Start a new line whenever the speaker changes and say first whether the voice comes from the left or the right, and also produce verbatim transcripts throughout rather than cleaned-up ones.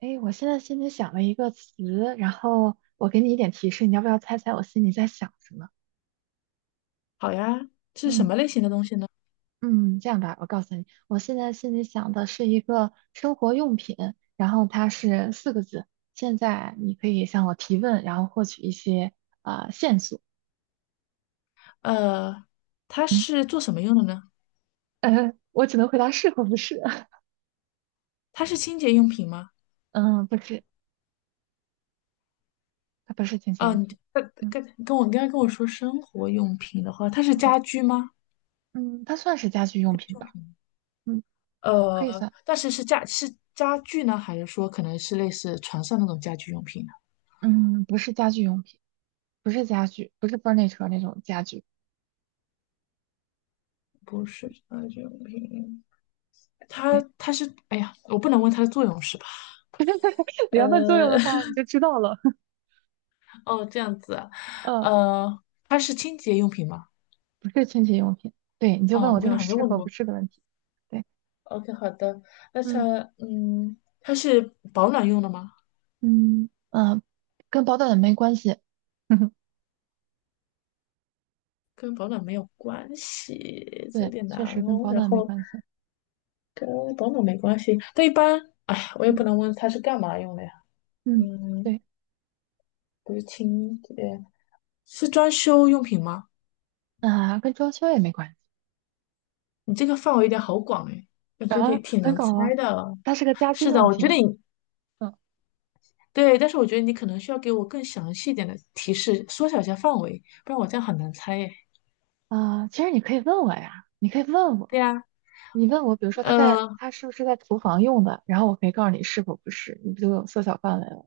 right: 哎，诶我现在心里想了一个词，然后我给你一点提示，你要不要猜猜我心里在想什么？
left: 好呀，是什
right: 嗯
left: 么类型的东西呢？
right: 嗯，这样吧，我告诉你，我现在心里想的是一个生活用品，然后它是四个字。现在你可以向我提问，然后获取一些啊、呃线索。
left: 呃，它
right: 嗯，
left: 是做什么用的呢？
right: 呃，我只能回答是或不是。
left: 它是清洁用品吗？
right: 嗯，不是，它不是清洁
left: 哦，
right: 用
left: 你
right: 品。
left: 跟
right: 嗯
left: 跟跟我你刚才跟我说生活用品的话，它是
right: 嗯
left: 家居吗？
right: 嗯，它算是家居用品
left: 用
right: 吧？
left: 品。
right: 嗯，可以
left: 呃，
right: 算。
left: 但是是家是家具呢，还是说可能是类似床上那种家居用品呢？
right: 嗯，不是家居用品，不是家具，不是 furniture 那种家具。
left: 不是家居用品，它
right: 对，
left: 它是，哎呀，我不能问它的作用是吧？
right: 你要问作用
left: 呃，
right: 的话，你就知道了。
left: 哦，这样子啊，
right: 嗯，
left: 呃，它是清洁用品吗？
right: 不是清洁用品。对，你就问
left: 哦，
right: 我
left: 我
right: 这
left: 跟他
right: 种
left: 好像
right: 是
left: 问
right: 和不
left: 过。
right: 是的问题。对，
left: OK，好的，那
right: 嗯
left: 它，嗯，它是保暖用的吗？
right: 嗯嗯，呃跟保暖没关系。
left: 跟保暖没有关系，这有
right: 对，
left: 点难
right: 确实跟
left: 哦。
right: 保
left: 然
right: 暖没
left: 后
right: 关系。
left: 跟保暖没关系，但一般，哎，我也
right: 嗯
left: 不能问它是干嘛用的呀。
right: 嗯，
left: 嗯，
right: 对
left: 不是清洁，是装修用品吗？
right: 啊，跟装修也没关系。
left: 你这个范围有点好广哎，感觉得
right: 啊，
left: 挺
right: 很
left: 难
right: 搞
left: 猜
right: 啊，
left: 的。
right: 它是个家居
left: 是的，
right: 用
left: 我觉得
right: 品。
left: 你
right: 嗯
left: 对，但是我觉得你可能需要给我更详细一点的提示，缩小一下范围，不然我这样很难猜耶。
right: 啊，其实你可以问我呀，你可以问我，
left: 对呀，
right: 你问我，比如说它在
left: 嗯。
right: 它是不是在厨房用的，然后我可以告诉你是否不是，你不就有缩小范围了？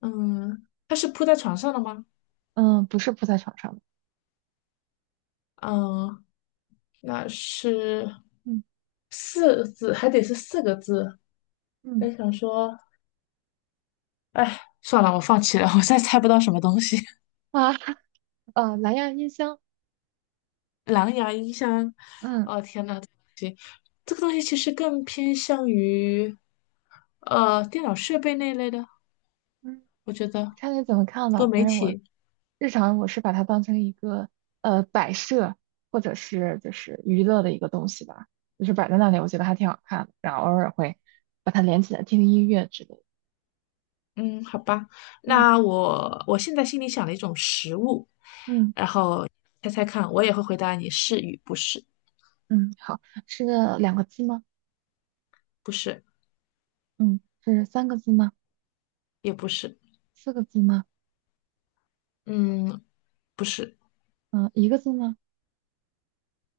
left: 嗯，它是铺在床上的吗？
right: 嗯，不是铺在床上的。
left: 嗯，那是
right: 嗯。
left: 四个字，还得是四个字。
right: 嗯
left: 我想说，哎，算了，我放弃了，我再猜不到什么东西。
right: 啊呃，蓝牙音箱。
left: 蓝牙音箱，
right: 嗯
left: 哦天呐，行，这个东西其实更偏向于呃电脑设备那一类的，
right: 嗯，
left: 我觉得
right: 看你怎么看
left: 多
right: 吧。
left: 媒
right: 反正我
left: 体。
right: 日常我是把它当成一个呃摆设或者是就是娱乐的一个东西吧，就是摆在那里，我觉得还挺好看的。然后偶尔会把它连起来听音乐之类的。
left: 嗯，好吧，
right: 嗯，
left: 那我我现在心里想了一种食物，
right: 嗯
left: 然后猜猜看，我也会回答你是与不是，
right: 嗯，好，是两个字吗？
left: 不是。
right: 嗯，是三个字吗？
left: 也不是，
right: 四个字吗？
left: 嗯，不是，
right: 嗯、一个字吗？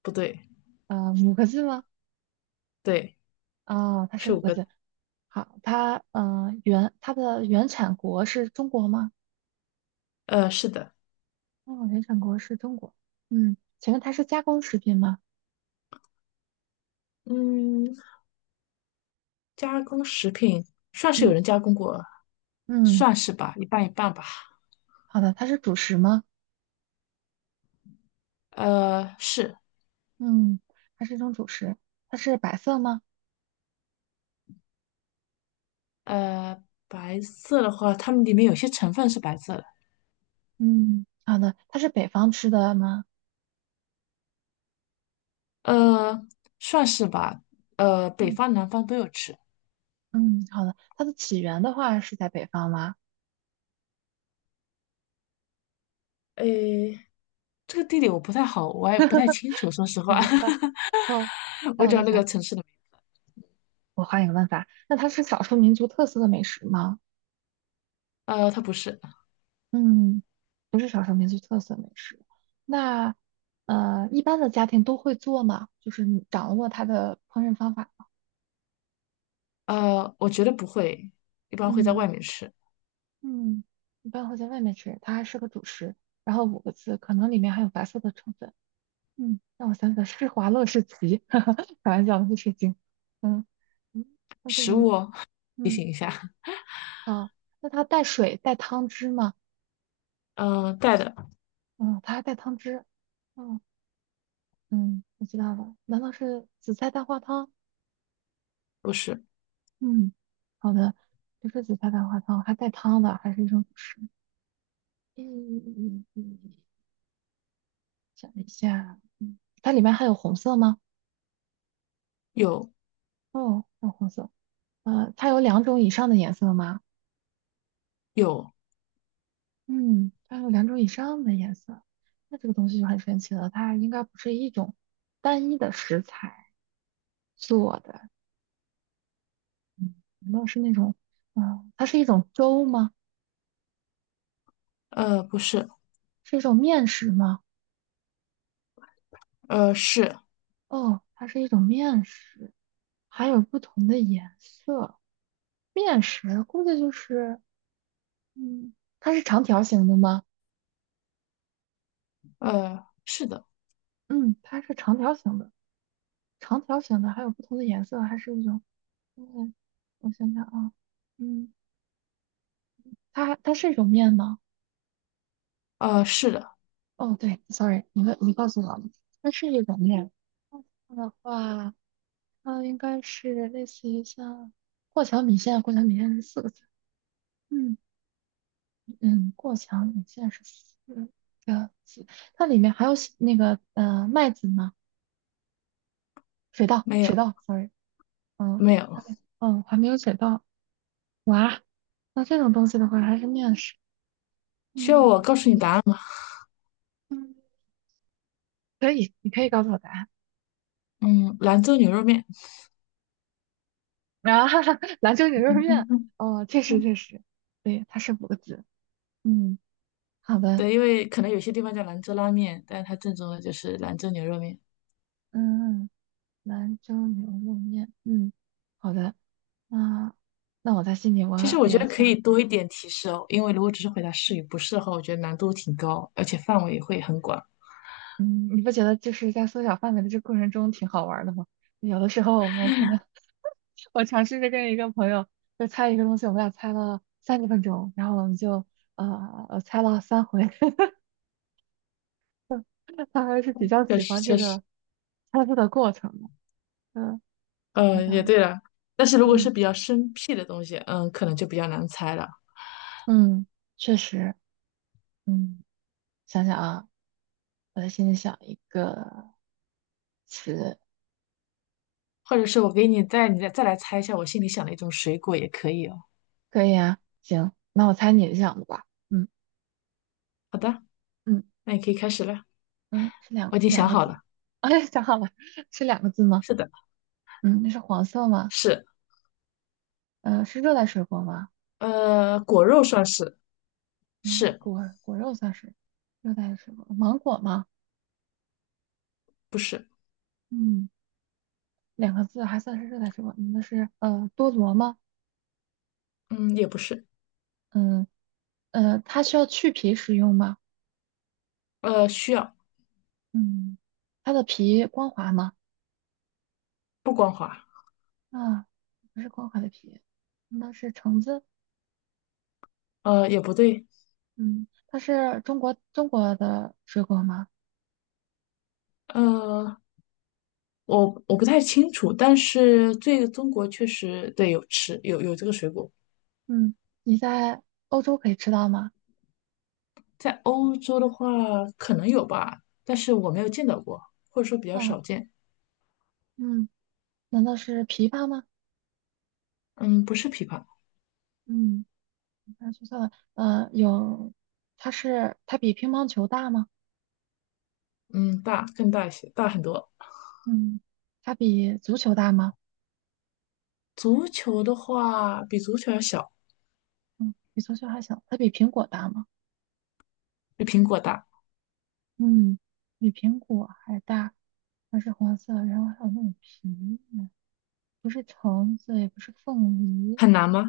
left: 不对，
right: 呃，五个字吗？
left: 对，
right: 啊、它是
left: 是
right: 五
left: 五
right: 个
left: 个，
right: 字。好，它呃原它的原产国是中国吗？
left: 呃，是的，
right: 哦，联想国是中国。嗯，请问它是加工食品吗？
left: 嗯，加工食品算是有
right: 嗯
left: 人加工过，
right: 嗯，
left: 算是吧，一半一半吧，
right: 好的，它是主食吗？
left: 呃，是，
right: 嗯，它是一种主食。它是白色吗？
left: 呃，白色的话，它们里面有些成分是白色的，
right: 嗯，好的，它是北方吃的吗？
left: 呃，算是吧，呃，北
right: 嗯
left: 方南方都有吃，
right: 嗯，好的。它的起源的话是在北方吗？
left: 诶，这个地理我不太好，我也不太清楚，说实
right: 我
left: 话，
right: 不知道。哦，那
left: 我
right: 我
left: 只
right: 再
left: 要那
right: 想
left: 个
right: 想，
left: 城市的名，
right: 我换一个问法。那它是少数民族特色的美食吗？
left: 呃，它不是，
right: 嗯，不是少数民族特色美食。那呃，一般的家庭都会做吗？就是你掌握它的烹饪方法。
left: 呃，我觉得不会，一般会在外
right: 嗯
left: 面吃。
right: 嗯，一般会在外面吃，它还是个主食，然后五个字，可能里面还有白色的成分。嗯，让我想想，施华洛世奇，哈哈，开玩笑，不是精。嗯嗯，那这个
left: 食
right: 东西，
left: 物，
right: 嗯，好，那它带水带汤汁吗？
left: 嗯，呃带的
right: 嗯，它还带汤汁。嗯嗯，我知道了，难道是紫菜蛋花汤？
left: 不是，
right: 嗯，好的，不是紫菜蛋花汤，还带汤的，还是一种主食。嗯嗯嗯嗯，想一下，嗯，它里面还有红色吗？
left: 有
right: 哦，淡红色。呃，它有两种以上的颜色吗？
left: 有，
right: 嗯，它有两种以上的颜色，那这个东西就很神奇了。它应该不是一种单一的食材做的，嗯，难道是那种，嗯，它是一种粥吗？
left: 呃，不是，
right: 是一种面食吗？
left: 呃，是，
right: 哦，它是一种面食，还有不同的颜色。面食估计就是，嗯，它是长条形的吗？
left: 呃，是的，
right: 嗯，它是长条形的，长条形的还有不同的颜色，还是一种。嗯，我想想啊，嗯，它它是一种面吗？
left: 呃，是的，
right: 哦，对，sorry，你问你告诉我了它是一种面。它的话，它应该是类似于像过桥米线，过桥米线是四个字。嗯嗯，过桥米线是四个字。它里面还有西那个呃麦子吗？水稻，
left: 没
right: 水
left: 有
right: 稻，sorry，嗯，
left: 没
right: 还
left: 有，
right: 没嗯还没有水稻。哇，那这种东西的话还是面食。
left: 需要我
right: 嗯
left: 告诉你答案吗？
right: 嗯，可以，你可以告诉我答案。
left: 嗯，兰州牛肉面，
right: 啊，哈哈，兰州牛 肉面，
left: 嗯
right: 哦，确实确实，对，它是五个字。嗯，好的，
left: 对，因为可能有些地方叫兰州拉面，但是它正宗的就是兰州牛肉面。
right: 嗯，兰州牛肉面，嗯，好的，啊，那我在心里
left: 其实
right: 我
left: 我觉
right: 也
left: 得可以
right: 想，
left: 多一点提示哦，因为如果只是回答是与不是的话，我觉得难度挺高，而且范围会很广。
right: 嗯，你不觉得就是在缩小范围的这过程中挺好玩儿的吗？有的时候我们可能 我尝试着跟一个朋友就猜一个东西，我们俩猜了三十分钟，然后我们就呃呃猜了三回，他还是比较
left: 确
right: 喜
left: 实，
right: 欢这
left: 确实，
right: 个猜字的过程的。嗯，你想
left: 嗯，也
right: 想。
left: 对了。但是如果
right: 嗯
left: 是比较生僻的东西，嗯，可能就比较难猜了。
right: 嗯，确实，嗯，想想啊，我在心里想一个词，
left: 或者是我给你再你再再来猜一下我心里想的一种水果也可以哦。
right: 可以啊，行，那我猜你想的吧，嗯
left: 好的，
right: 嗯
left: 那你可以开始了，
right: 嗯，是两
left: 我已经
right: 两
left: 想
right: 个
left: 好
right: 字，
left: 了。
right: 哎，想好了，是两个字吗？
left: 是的，
right: 嗯，那是黄色吗？
left: 是，
right: 呃，是热带水果吗？
left: 呃，果肉算是，
right: 嗯，
left: 是
right: 果果肉算是热带水果，芒果吗？
left: 不是？
right: 嗯，两个字还算是热带水果，嗯那是呃多萝吗？
left: 嗯，也不是，
right: 嗯呃，它需要去皮食用吗？
left: 呃，需要
right: 嗯，它的皮光滑吗？
left: 不光滑，
right: 啊，不是光滑的皮，那是橙子。
left: 呃，也不对，
right: 嗯，它是中国中国的水果吗？
left: 呃，我我不太清楚，但是这个中国确实对有吃有有这个水果，
right: 嗯，你在欧洲可以吃到吗？
left: 在欧洲的话可能有吧，但是我没有见到过，或者说比较
right: 啊，
left: 少见。
right: 嗯，难道是枇杷吗？
left: 嗯，不是枇杷，
right: 嗯，那说错了。呃，有，它是它比乒乓球大吗？
left: 嗯，大更大一些，大很多。
right: 嗯，它比足球大吗？
left: 足球的话，比足球要小，
right: 嗯，比足球还小。它比苹果大吗？
left: 比苹果大，
right: 嗯，比苹果还大。它是黄色，然后还有那种皮，不是橙子，也不是凤梨。
left: 很难吗？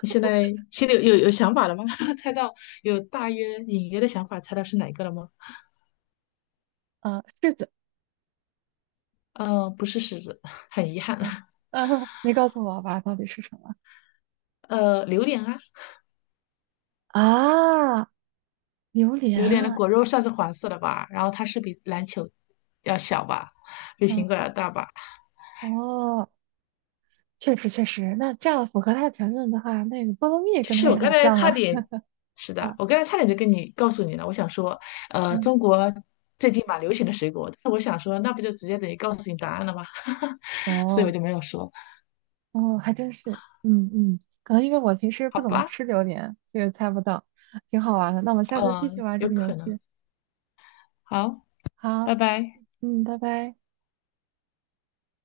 left: 你 现在心里有有有想法了吗？猜到有大约隐约的想法，猜到是哪个了吗？
right: 啊，柿子，
left: 呃，不是柿子，很遗憾。
right: 啊呃，你告诉我吧，到底是什么？
left: 呃，榴莲啊，
right: 啊，榴莲
left: 榴莲的
right: 啊，
left: 果肉算是黄色的吧，然后它是比篮球要小吧，比
right: 嗯，
left: 苹果要大吧。
right: 哦，确实确实，那这样符合它的条件的话，那个菠萝蜜
left: 其
right: 跟它
left: 实
right: 也
left: 我刚
right: 很
left: 才
right: 像
left: 差
right: 啊。
left: 点，是的，
right: 哦，
left: 我刚才差点就跟你告诉你了。我想说，呃，
right: 嗯，
left: 中国最近蛮流行的水果，但是我想说，那不就直接等于告诉你答案了吗？所以我
right: 哦，
left: 就没有说，
right: 哦，还真是，嗯嗯，可能因为我平时
left: 好
right: 不怎么
left: 吧，
right: 吃榴莲，所以猜不到，挺好玩的。那我们下次继续
left: 嗯、
right: 玩这
left: 有
right: 个游
left: 可能。
right: 戏。
left: 好，
right: 好，
left: 拜拜。
right: 嗯，拜拜。